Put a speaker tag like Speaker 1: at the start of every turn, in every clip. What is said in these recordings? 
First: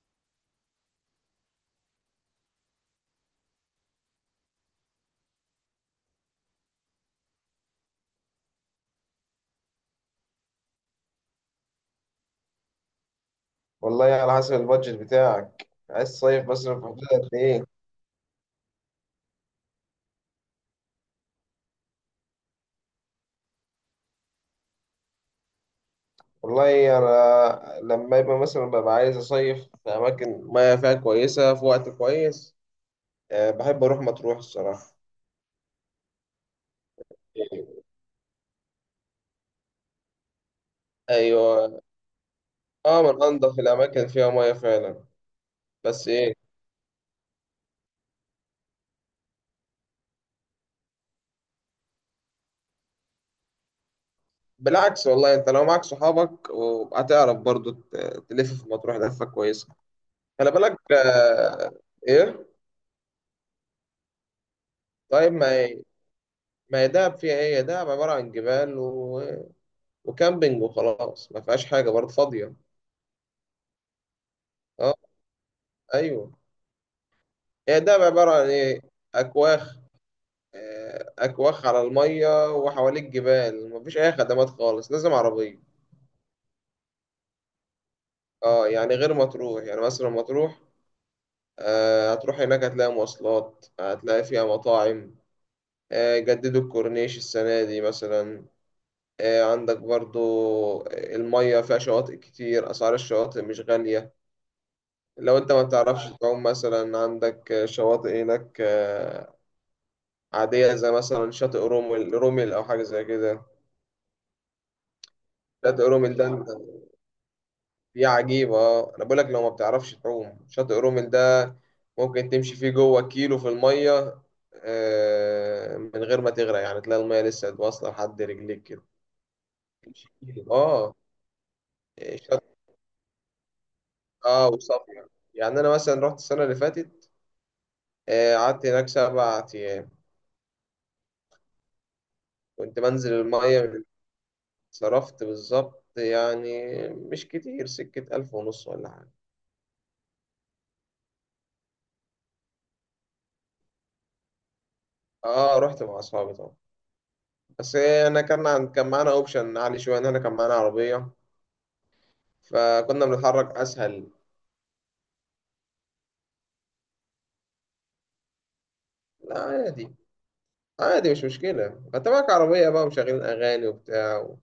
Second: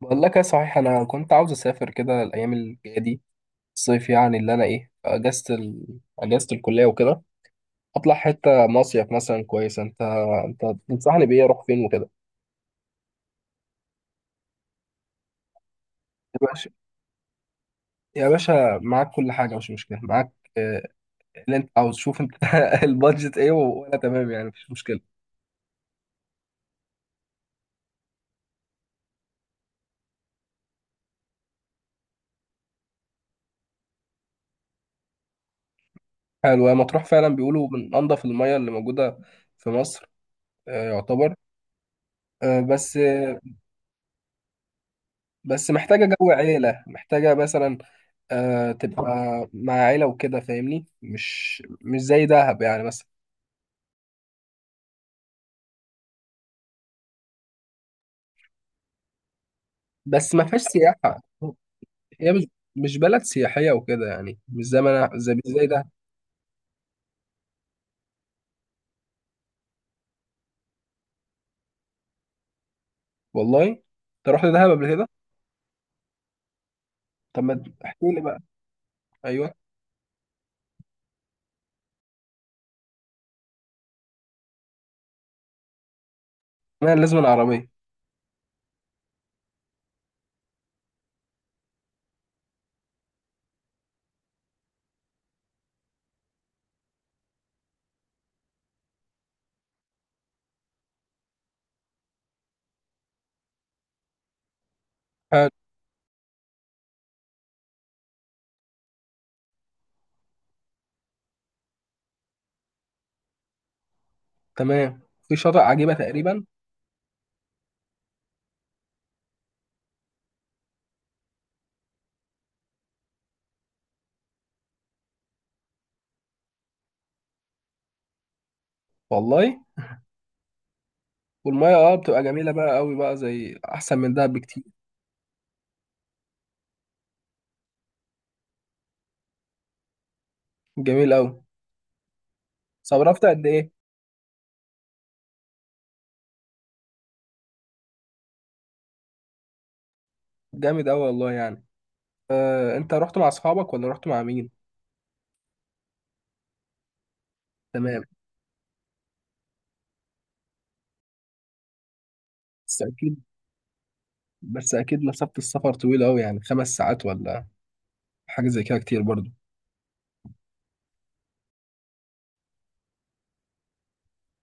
Speaker 1: بقول لك ايه، صحيح انا كنت عاوز اسافر كده الايام الجايه دي الصيف، يعني اللي انا اجازه اجازه الكليه وكده. اطلع حته مصيف مثلا، كويس؟ انت تنصحني بايه؟ اروح فين وكده؟
Speaker 2: والله، على حسب البادجت بتاعك، عايز
Speaker 1: يا
Speaker 2: تصيف
Speaker 1: باشا،
Speaker 2: مثلا في حدود قد ايه؟
Speaker 1: يا باشا معاك كل حاجه، مش مشكله معاك. آه، اللي انت عاوز، شوف انت البادجت ايه، وانا تمام يعني، مفيش مشكله.
Speaker 2: والله انا لما يبقى مثلا ببقى عايز اصيف في اماكن مياه فيها كويسه في وقت كويس. أه بحب اروح مطروح الصراحه.
Speaker 1: حلو، هي مطروح فعلا بيقولوا من انضف المياه اللي موجوده في مصر. آه، يعتبر.
Speaker 2: ايوه،
Speaker 1: آه، بس
Speaker 2: اه من
Speaker 1: آه،
Speaker 2: انضف الاماكن فيها مياه فعلا.
Speaker 1: بس محتاجه
Speaker 2: بس
Speaker 1: جو
Speaker 2: ايه؟
Speaker 1: عيله، محتاجه مثلا آه تبقى مع عيلة وكده، فاهمني؟ مش زي دهب يعني مثلا.
Speaker 2: بالعكس والله انت لو معاك صحابك وهتعرف برضو تلف في مطروح لفه كويسه.
Speaker 1: بس ما
Speaker 2: خلي
Speaker 1: فيهاش
Speaker 2: بالك.
Speaker 1: سياحة. هي مش
Speaker 2: ايه.
Speaker 1: مش بلد سياحية وكده، يعني مش زي ما انا،
Speaker 2: طيب
Speaker 1: زي مش زي دهب.
Speaker 2: ما هي دهب فيها ايه؟ دهب عباره عن جبال و... وكامبينج وخلاص، ما فيهاش حاجة برضه فاضية.
Speaker 1: والله انت رحت دهب قبل
Speaker 2: اه.
Speaker 1: كده؟
Speaker 2: ايوه،
Speaker 1: طب ما
Speaker 2: هي ده
Speaker 1: احكي لي
Speaker 2: عبارة
Speaker 1: بقى.
Speaker 2: عن ايه؟
Speaker 1: ايوه.
Speaker 2: اكواخ. اكواخ على المية وحواليك جبال، مفيش اي خدمات خالص، لازم عربية.
Speaker 1: تمام، لازم العربية.
Speaker 2: اه يعني غير مطروح، يعني مثلا مطروح هتروح هناك هتلاقي مواصلات، هتلاقي فيها مطاعم. جددوا الكورنيش السنة دي مثلا. عندك برضو المية فيها شواطئ كتير، أسعار الشواطئ مش غالية. لو
Speaker 1: حلو.
Speaker 2: أنت ما بتعرفش تعوم مثلا عندك شواطئ هناك عادية، زي مثلا شاطئ رومل. رومل أو حاجة زي كده.
Speaker 1: تمام. في شاطئ
Speaker 2: شاطئ
Speaker 1: عجيبة
Speaker 2: رومل ده
Speaker 1: تقريبا.
Speaker 2: دي عجيبة آه. أنا بقولك لو ما بتعرفش تعوم شاطئ رومل ده ممكن تمشي فيه جوه 1 كيلو في المية، من غير ما تغرق، يعني تلاقي المية لسه واصلة لحد رجليك كده.
Speaker 1: والله.
Speaker 2: تمشي كيلو اه.
Speaker 1: والمية اه بتبقى
Speaker 2: شاطئ
Speaker 1: جميلة بقى قوي بقى، زي احسن من دهب
Speaker 2: اه.
Speaker 1: بكتير.
Speaker 2: وصافية يعني. أنا مثلا رحت السنة اللي فاتت، قعدت هناك 7 أيام،
Speaker 1: جميل قوي.
Speaker 2: كنت بنزل
Speaker 1: صرفت قد ايه؟
Speaker 2: المية. صرفت بالظبط يعني مش كتير، سكة 1500 ولا حاجة.
Speaker 1: جامد قوي والله يعني. آه، انت رحت مع اصحابك ولا رحت مع مين؟
Speaker 2: اه رحت مع أصحابي طبعا. بس
Speaker 1: تمام.
Speaker 2: إيه، انا كان معانا اوبشن عالي شويه ان احنا كان معانا عربيه،
Speaker 1: بس
Speaker 2: فكنا
Speaker 1: أكيد،
Speaker 2: بنتحرك اسهل.
Speaker 1: بس اكيد مسافة السفر طويلة قوي، يعني خمس ساعات ولا حاجة زي كده، كتير برضو.
Speaker 2: لا عادي، عادي مش مشكله، انت معاك عربيه بقى ومشغلين اغاني وبتاع،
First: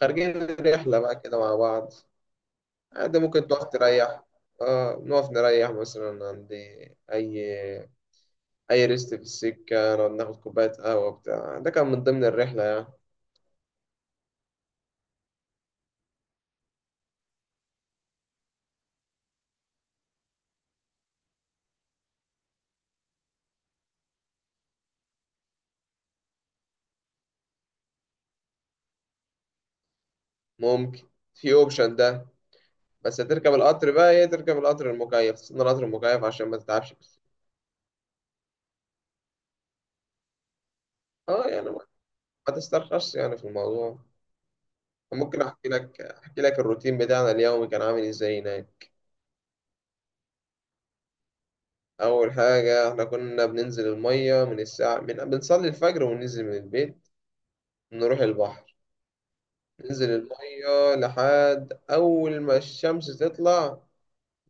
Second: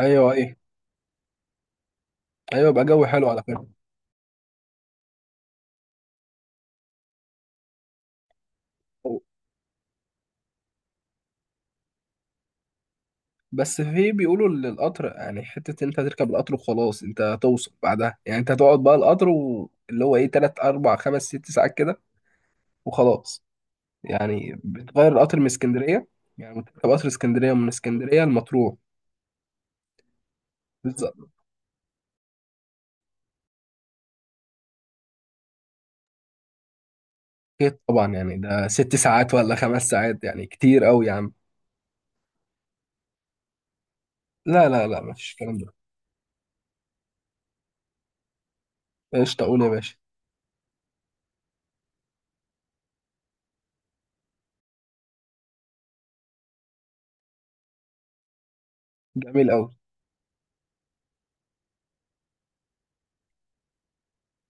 Speaker 1: ايوه،
Speaker 2: خارجين
Speaker 1: ايوه.
Speaker 2: رحله بقى كده مع بعض.
Speaker 1: ايوه بقى، جو
Speaker 2: عادي
Speaker 1: حلو على
Speaker 2: ممكن تقف
Speaker 1: فكرة.
Speaker 2: تريح. اه نقف نريح مثلا عند اي اي ريست في السكه، نقعد ناخد كوبايه قهوه بتاع، ده كان من ضمن الرحله يعني.
Speaker 1: بس في بيقولوا ان القطر يعني حتة، انت تركب القطر وخلاص، انت هتوصل بعدها يعني، انت هتقعد بقى القطر واللي هو ايه، تلات اربع خمس ست ساعات كده، وخلاص. يعني بتغير القطر من اسكندرية؟ يعني بتركب قطر اسكندرية، من اسكندرية لمطروح.
Speaker 2: ممكن،
Speaker 1: بالظبط.
Speaker 2: في اوبشن ده. بس هتركب القطر بقى ايه، تركب القطر المكيف، تستنى القطر المكيف عشان ما تتعبش.
Speaker 1: اكيد طبعا، يعني ده ست ساعات ولا خمس ساعات، يعني كتير قوي يا عم.
Speaker 2: اه يعني، ما تسترخصش يعني في الموضوع.
Speaker 1: لا لا لا، مفيش
Speaker 2: ممكن
Speaker 1: الكلام
Speaker 2: احكي
Speaker 1: ده.
Speaker 2: لك، احكي لك الروتين بتاعنا اليومي كان عامل ازاي هناك.
Speaker 1: قشطة، قول يا باشا.
Speaker 2: اول حاجه احنا كنا بننزل الميه من الساعه، من بنصلي الفجر وننزل من البيت، نروح البحر.
Speaker 1: جميل قوي.
Speaker 2: ننزل الميه لحد اول ما الشمس تطلع،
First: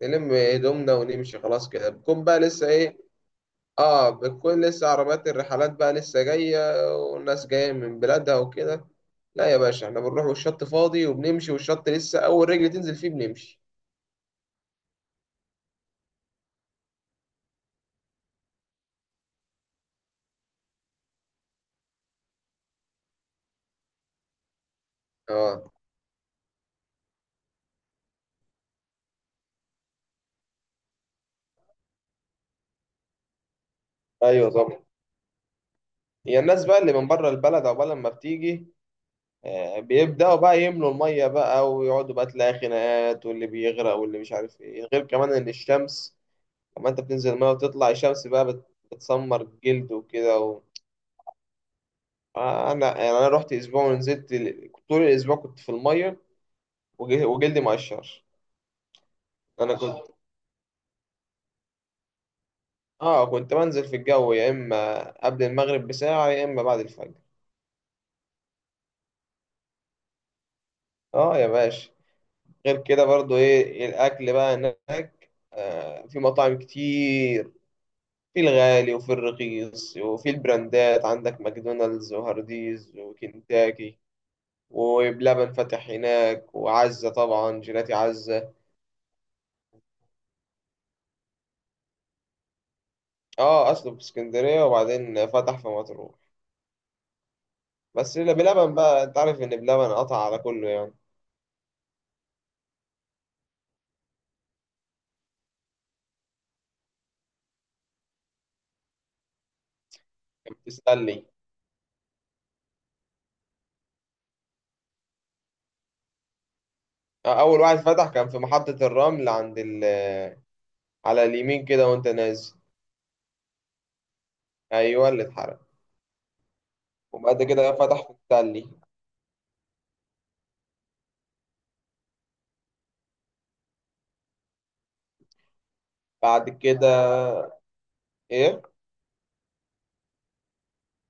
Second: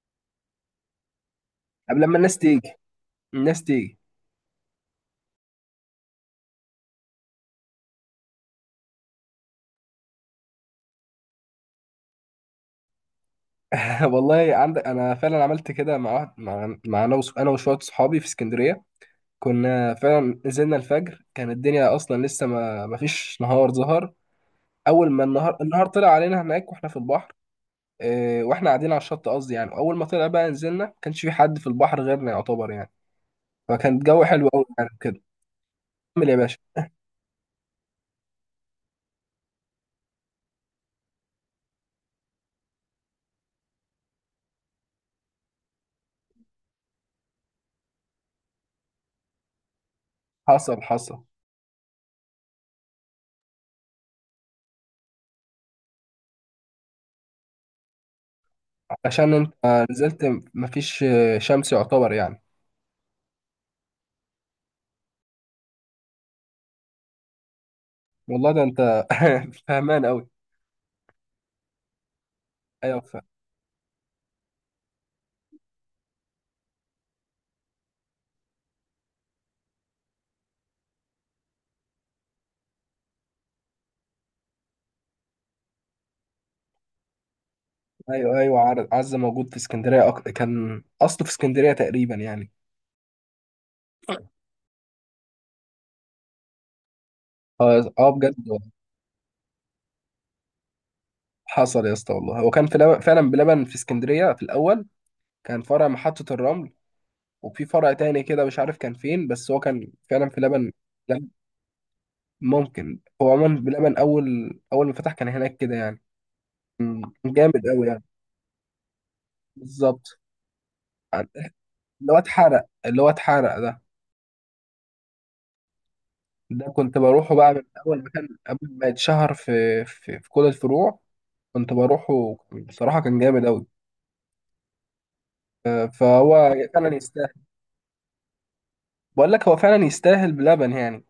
Speaker 2: نلم هدومنا ونمشي خلاص كده،
Speaker 1: قبل لما
Speaker 2: بكون
Speaker 1: الناس
Speaker 2: بقى لسه
Speaker 1: تيجي،
Speaker 2: ايه.
Speaker 1: الناس تيجي.
Speaker 2: اه بتكون لسه عربيات الرحلات بقى لسه جايه، والناس جايه من بلادها وكده. لا يا باشا، احنا بنروح والشط فاضي وبنمشي، والشط لسه اول رجل تنزل فيه بنمشي.
Speaker 1: والله عندك، انا فعلا عملت كده مع واحد، مع انا وشويه صحابي في اسكندريه. كنا فعلا نزلنا الفجر، كان الدنيا اصلا لسه ما فيش نهار ظهر. اول ما النهار،
Speaker 2: اه.
Speaker 1: طلع علينا هناك واحنا في البحر. إيه، واحنا قاعدين على الشط، قصدي يعني اول ما طلع بقى نزلنا، ما كانش في حد في البحر غيرنا يعتبر يعني. فكان الجو حلو
Speaker 2: ايوه
Speaker 1: قوي
Speaker 2: طبعا.
Speaker 1: يعني كده. كمل يا
Speaker 2: هي
Speaker 1: باشا.
Speaker 2: الناس بقى اللي من بره البلد عقبال لما بتيجي، بيبداوا بقى يملوا الميه بقى ويقعدوا، بقى تلاقي خناقات واللي بيغرق واللي مش عارف ايه. غير كمان ان الشمس لما انت بتنزل الميه وتطلع الشمس بقى بتسمر الجلد وكده و...
Speaker 1: حصل حصل.
Speaker 2: انا يعني انا رحت اسبوع ونزلت طول الاسبوع كنت في الميه، وجلدي مقشر.
Speaker 1: عشان انت
Speaker 2: انا كنت
Speaker 1: نزلت، ما فيش شمس يعتبر يعني.
Speaker 2: اه كنت بنزل في الجو يا اما قبل المغرب بساعه يا اما بعد الفجر.
Speaker 1: والله ده انت فهمان قوي.
Speaker 2: اه يا باشا. غير
Speaker 1: ايوه
Speaker 2: كده برضو ايه، الاكل بقى هناك، في مطاعم كتير، في الغالي وفي الرخيص وفي البراندات. عندك ماكدونالدز وهارديز وكنتاكي وبلبن فتح هناك، وعزة طبعا، جيلاتي
Speaker 1: ايوه.
Speaker 2: عزة.
Speaker 1: ايوه، عارف، عزة موجود في اسكندريه، كان اصله في اسكندريه تقريبا يعني.
Speaker 2: اه اصله في اسكندرية وبعدين فتح في مطروح.
Speaker 1: اه اه،
Speaker 2: بس لا،
Speaker 1: بجد.
Speaker 2: بلبن بقى انت عارف ان بلبن قطع على كله يعني.
Speaker 1: حصل يا اسطى، والله هو كان فعلا بلبن في اسكندريه في الاول. كان فرع محطه الرمل، وفي فرع تاني كده مش عارف كان فين، بس هو كان فعلا في
Speaker 2: كان
Speaker 1: لبن.
Speaker 2: بيسلي.
Speaker 1: لبن. ممكن، هو عموما بلبن اول، ما فتح كان هناك كده يعني. مم.
Speaker 2: اول
Speaker 1: جامد
Speaker 2: واحد
Speaker 1: قوي يعني.
Speaker 2: فتح كان في محطة الرمل عند ال،
Speaker 1: بالظبط.
Speaker 2: على
Speaker 1: عن-
Speaker 2: اليمين كده وانت
Speaker 1: اللي هو
Speaker 2: نازل.
Speaker 1: اتحرق، اللي هو اتحرق ده.
Speaker 2: ايوه اللي اتحرق.
Speaker 1: ده كنت بروحه
Speaker 2: وبعد
Speaker 1: بقى من
Speaker 2: كده
Speaker 1: اول
Speaker 2: فتح
Speaker 1: ما
Speaker 2: في
Speaker 1: كان، قبل
Speaker 2: التلي.
Speaker 1: ما يتشهر في كل الفروع. كنت بروحه بصراحة، كان جامد أوي. آه،
Speaker 2: بعد
Speaker 1: فهو فعلا
Speaker 2: كده
Speaker 1: يستاهل.
Speaker 2: ايه.
Speaker 1: بقول لك هو فعلا يستاهل بلبن يعني.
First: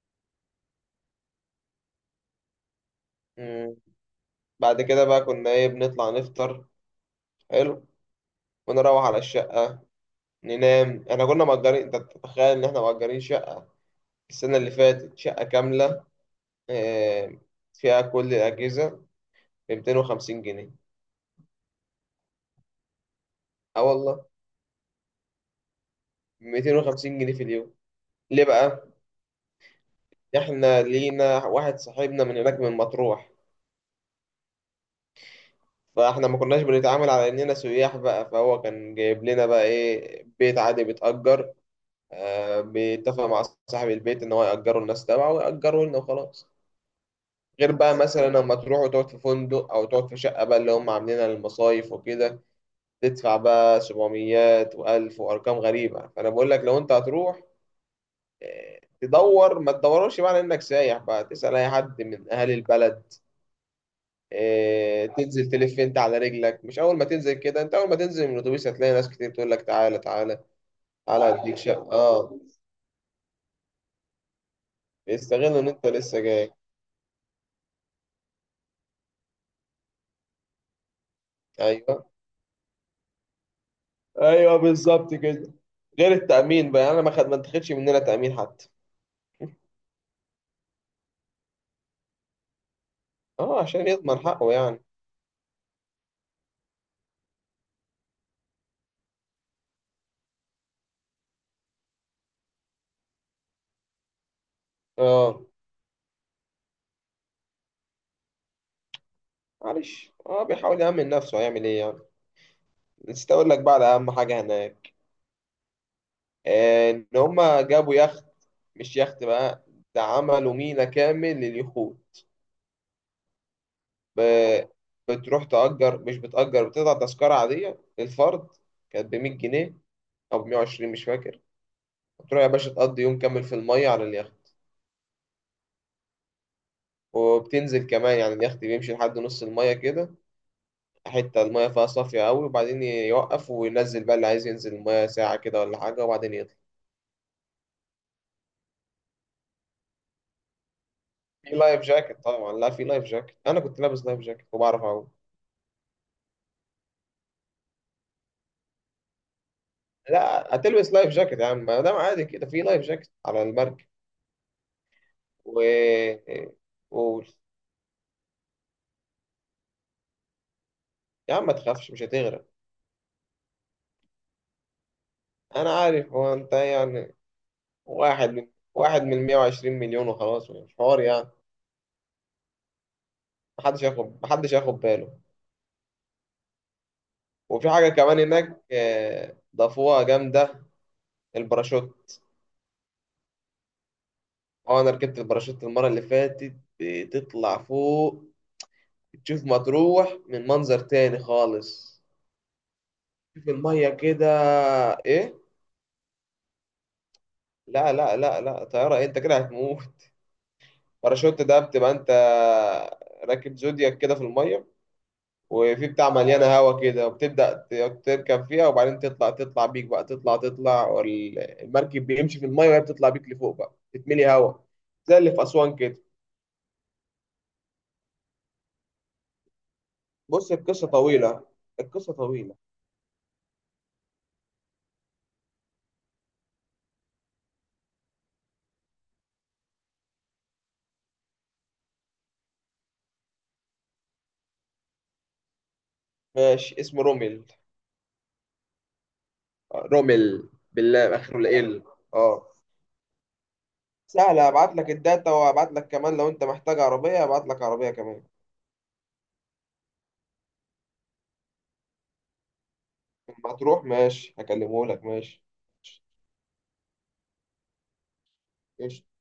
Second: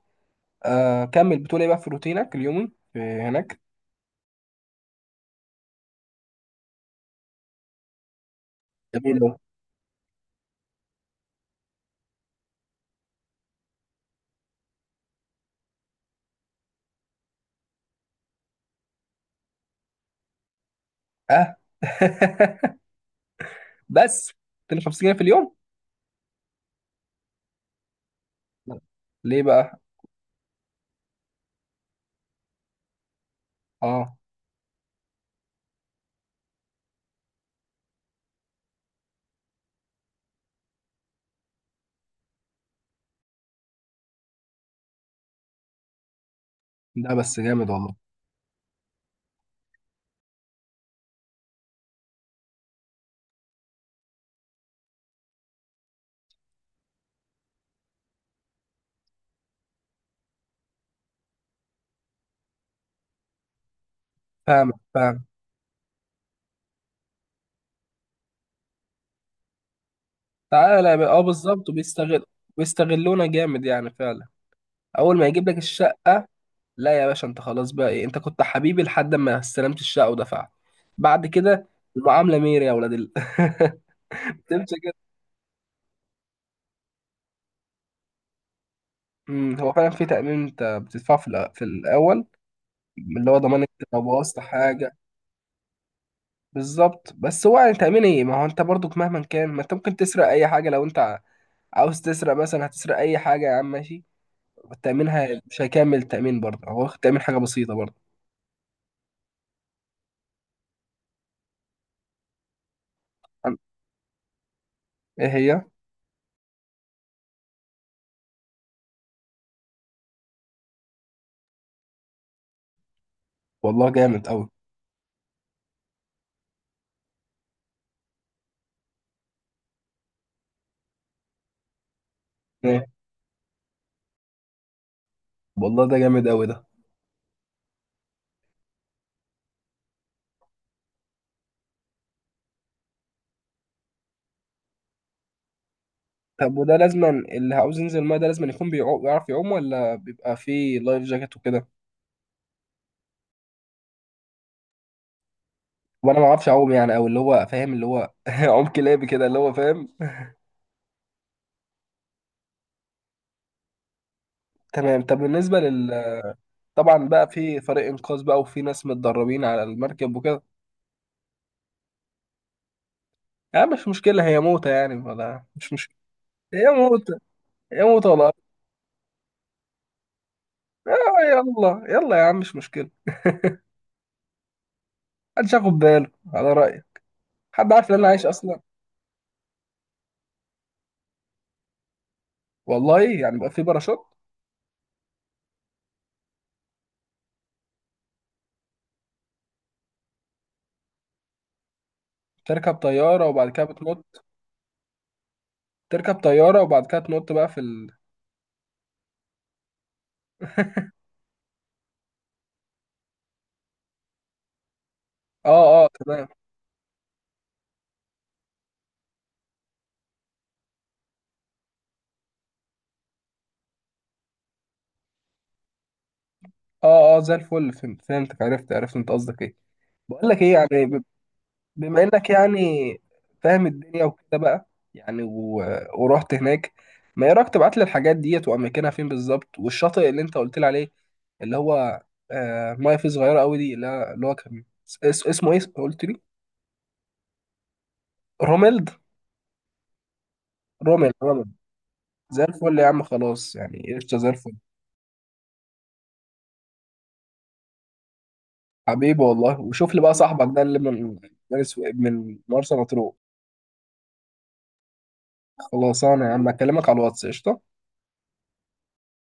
Speaker 1: آه، كمل بتقول ايه بقى في روتينك اليومي في هناك.
Speaker 2: مم. بعد كده بقى كنا ايه، بنطلع نفطر. حلو. ونروح
Speaker 1: جميل
Speaker 2: على
Speaker 1: أوي.
Speaker 2: الشقة ننام. احنا كنا مأجرين، انت تتخيل ان احنا مأجرين شقة السنة اللي فاتت، شقة كاملة، إيه، فيها كل الأجهزة، ب 250 جنيه.
Speaker 1: اه.
Speaker 2: اه والله.
Speaker 1: بس 250 جنيه في اليوم؟
Speaker 2: 250 جنيه في اليوم. ليه
Speaker 1: لا.
Speaker 2: بقى؟
Speaker 1: ليه بقى؟
Speaker 2: احنا لينا واحد صاحبنا من هناك من مطروح،
Speaker 1: اه.
Speaker 2: فاحنا ما كناش بنتعامل على اننا سياح بقى، فهو كان جايب لنا بقى ايه، بيت عادي بيتأجر، بيتفق مع صاحب البيت ان هو يأجره الناس تبعه ويأجره لنا وخلاص.
Speaker 1: ده بس جامد
Speaker 2: غير
Speaker 1: والله.
Speaker 2: بقى مثلا لما تروح وتقعد في فندق او تقعد في شقة بقى اللي هم عاملينها للمصايف وكده، تدفع بقى 700 و1000 وارقام غريبة. فانا بقول لك لو انت هتروح تدور، ما تدورش بقى على انك سايح، بقى تسأل اي حد من اهالي البلد.
Speaker 1: فاهم فاهم.
Speaker 2: تنزل تلف انت على رجلك، مش اول ما تنزل كده. انت اول ما تنزل من الاتوبيس هتلاقي ناس كتير تقول لك تعالى، تعالى،
Speaker 1: تعالى بقى، اه
Speaker 2: تعالى اديك
Speaker 1: بالظبط،
Speaker 2: شقة.
Speaker 1: وبيستغل.
Speaker 2: اه
Speaker 1: بيستغلونا جامد يعني فعلا. اول ما يجيب لك
Speaker 2: بيستغلوا ان انت لسه
Speaker 1: الشقة.
Speaker 2: جاي.
Speaker 1: لا يا باشا، انت خلاص بقى ايه، انت كنت حبيبي لحد ما استلمت الشقه ودفعت. بعد كده
Speaker 2: ايوه
Speaker 1: المعامله ميري يا ولاد ال...
Speaker 2: ايوه
Speaker 1: تمشي كده.
Speaker 2: بالظبط كده. غير التأمين بقى، انا ما اتخدش مننا تأمين حتى.
Speaker 1: هو فعلا في تامين انت بتدفعه في الاول، اللي هو ضمان
Speaker 2: اه
Speaker 1: انت
Speaker 2: عشان
Speaker 1: لو
Speaker 2: يضمن
Speaker 1: بوظت
Speaker 2: حقه يعني.
Speaker 1: حاجه. بالظبط، بس هو يعني تامين ايه، ما هو انت برضك مهما كان، ما انت ممكن تسرق اي حاجه، لو انت عاوز تسرق مثلا هتسرق اي حاجه يا عم، ماشي. التامين
Speaker 2: اه
Speaker 1: مش هيكمل، التامين برضه هو واخد تامين حاجه بسيطه برضه.
Speaker 2: معلش اه بيحاول يأمن نفسه، هيعمل ايه يعني. نسيت اقول
Speaker 1: عن-
Speaker 2: لك بقى على اهم حاجة هناك.
Speaker 1: ايه هي؟
Speaker 2: آه، ان هما جابوا يخت، مش يخت بقى، ده عملوا ميناء كامل لليخوت.
Speaker 1: والله جامد قوي.
Speaker 2: ب- بتروح تأجر، مش بتأجر، بتقطع تذكرة عادية للفرد، كانت ب 100 جنيه او ب 120، مش فاكر. تروح يا باشا
Speaker 1: ايه،
Speaker 2: تقضي يوم كامل في المية على اليخت.
Speaker 1: والله ده جامد قوي ده.
Speaker 2: وبتنزل كمان يعني، اليخت بيمشي لحد نص المية كده، حتة المية فيها صافية أوي، وبعدين يوقف وينزل بقى اللي عايز ينزل المية ساعة كده ولا حاجة، وبعدين
Speaker 1: طب
Speaker 2: يطلع.
Speaker 1: وده لازما اللي عاوز ينزل الماء ده لازما يكون بيعرف يعوم؟ ولا بيبقى فيه لايف جاكيت
Speaker 2: في
Speaker 1: وكده؟
Speaker 2: لايف جاكيت طبعا، لا في لايف جاكيت. أنا كنت لابس لايف جاكيت وبعرف أعوم.
Speaker 1: وانا ما اعرفش اعوم يعني، او اللي هو فاهم، اللي هو عوم كلابي كده اللي هو فاهم.
Speaker 2: لا هتلبس لايف جاكيت يا عم، ما دام عادي كده في لايف جاكيت على المركب.
Speaker 1: تمام، طب بالنسبه
Speaker 2: و
Speaker 1: لل... طبعا بقى
Speaker 2: قول.
Speaker 1: في فريق انقاذ بقى، وفي ناس متدربين على المركب وكده؟
Speaker 2: يا عم ما تخافش، مش هتغرق.
Speaker 1: يعني مش مشكله، هي موتة يعني، ولا مش
Speaker 2: أنا
Speaker 1: مشكله.
Speaker 2: عارف، هو أنت
Speaker 1: هي موتة،
Speaker 2: يعني
Speaker 1: هي موتة ولا آه.
Speaker 2: واحد من، واحد من 120 مليون وخلاص، مش حوار
Speaker 1: يلا
Speaker 2: يعني.
Speaker 1: يلا يا عم، مش مشكله.
Speaker 2: محدش ياخد، محدش ياخد باله.
Speaker 1: محدش ياخد باله، على رأيي. حد
Speaker 2: وفي
Speaker 1: عارف
Speaker 2: حاجة
Speaker 1: ان انا
Speaker 2: كمان
Speaker 1: عايش اصلا؟
Speaker 2: هناك ضافوها جامدة، الباراشوت.
Speaker 1: والله يعني بقى في باراشوت؟
Speaker 2: اه انا ركبت الباراشوت المرة اللي فاتت. بتطلع فوق تشوف مطروح من منظر تاني خالص،
Speaker 1: تركب طياره وبعد
Speaker 2: تشوف
Speaker 1: كده
Speaker 2: المية
Speaker 1: بتنط؟
Speaker 2: كده. ايه؟
Speaker 1: تركب طيارة وبعد كده تنط بقى في ال...
Speaker 2: لا لا لا لا، طيارة إيه؟ انت كده هتموت. الباراشوت ده بتبقى انت راكب زودياك كده في المية،
Speaker 1: اه اه،
Speaker 2: وفي بتاع
Speaker 1: تمام.
Speaker 2: مليانة هوا كده، وبتبدأ تركب فيها وبعدين تطلع، تطلع بيك بقى، تطلع تطلع، والمركب بيمشي في المية وهي بتطلع بيك لفوق بقى، تتملي هوا. زي اللي في أسوان كده.
Speaker 1: اه اه، زي الفل، فهمت، فهمتك، عرفت، عرفت انت قصدك ايه. بقول لك ايه
Speaker 2: بص،
Speaker 1: يعني،
Speaker 2: القصة طويلة.
Speaker 1: بما
Speaker 2: القصة
Speaker 1: انك
Speaker 2: طويلة.
Speaker 1: يعني فاهم الدنيا وكده بقى، يعني و... ورحت هناك. ما ايه رايك تبعت لي الحاجات ديت واماكنها فين بالظبط، والشاطئ اللي انت قلت لي عليه اللي هو، آه ميه فيه صغيره قوي دي، اللي هو كان اسمه ايه قلت لي؟
Speaker 2: ماشي اسمه رومل،
Speaker 1: روميلد،
Speaker 2: آه، رومل
Speaker 1: روميلد،
Speaker 2: بالله، آخره
Speaker 1: روميلد.
Speaker 2: ال،
Speaker 1: زي
Speaker 2: اه.
Speaker 1: الفل يا عم، خلاص يعني، قشطه، زي الفل.
Speaker 2: سهلة هبعت لك الداتا، وهبعت لك كمان لو انت محتاج عربية هبعت لك عربية كمان.
Speaker 1: حبيبي والله، وشوف لي بقى صاحبك ده اللي من من مرسى مطروح.
Speaker 2: لما تروح ماشي هكلمه لك ماشي.
Speaker 1: خلاص انا يا عم اكلمك على الواتس، قشطه.
Speaker 2: قشطة.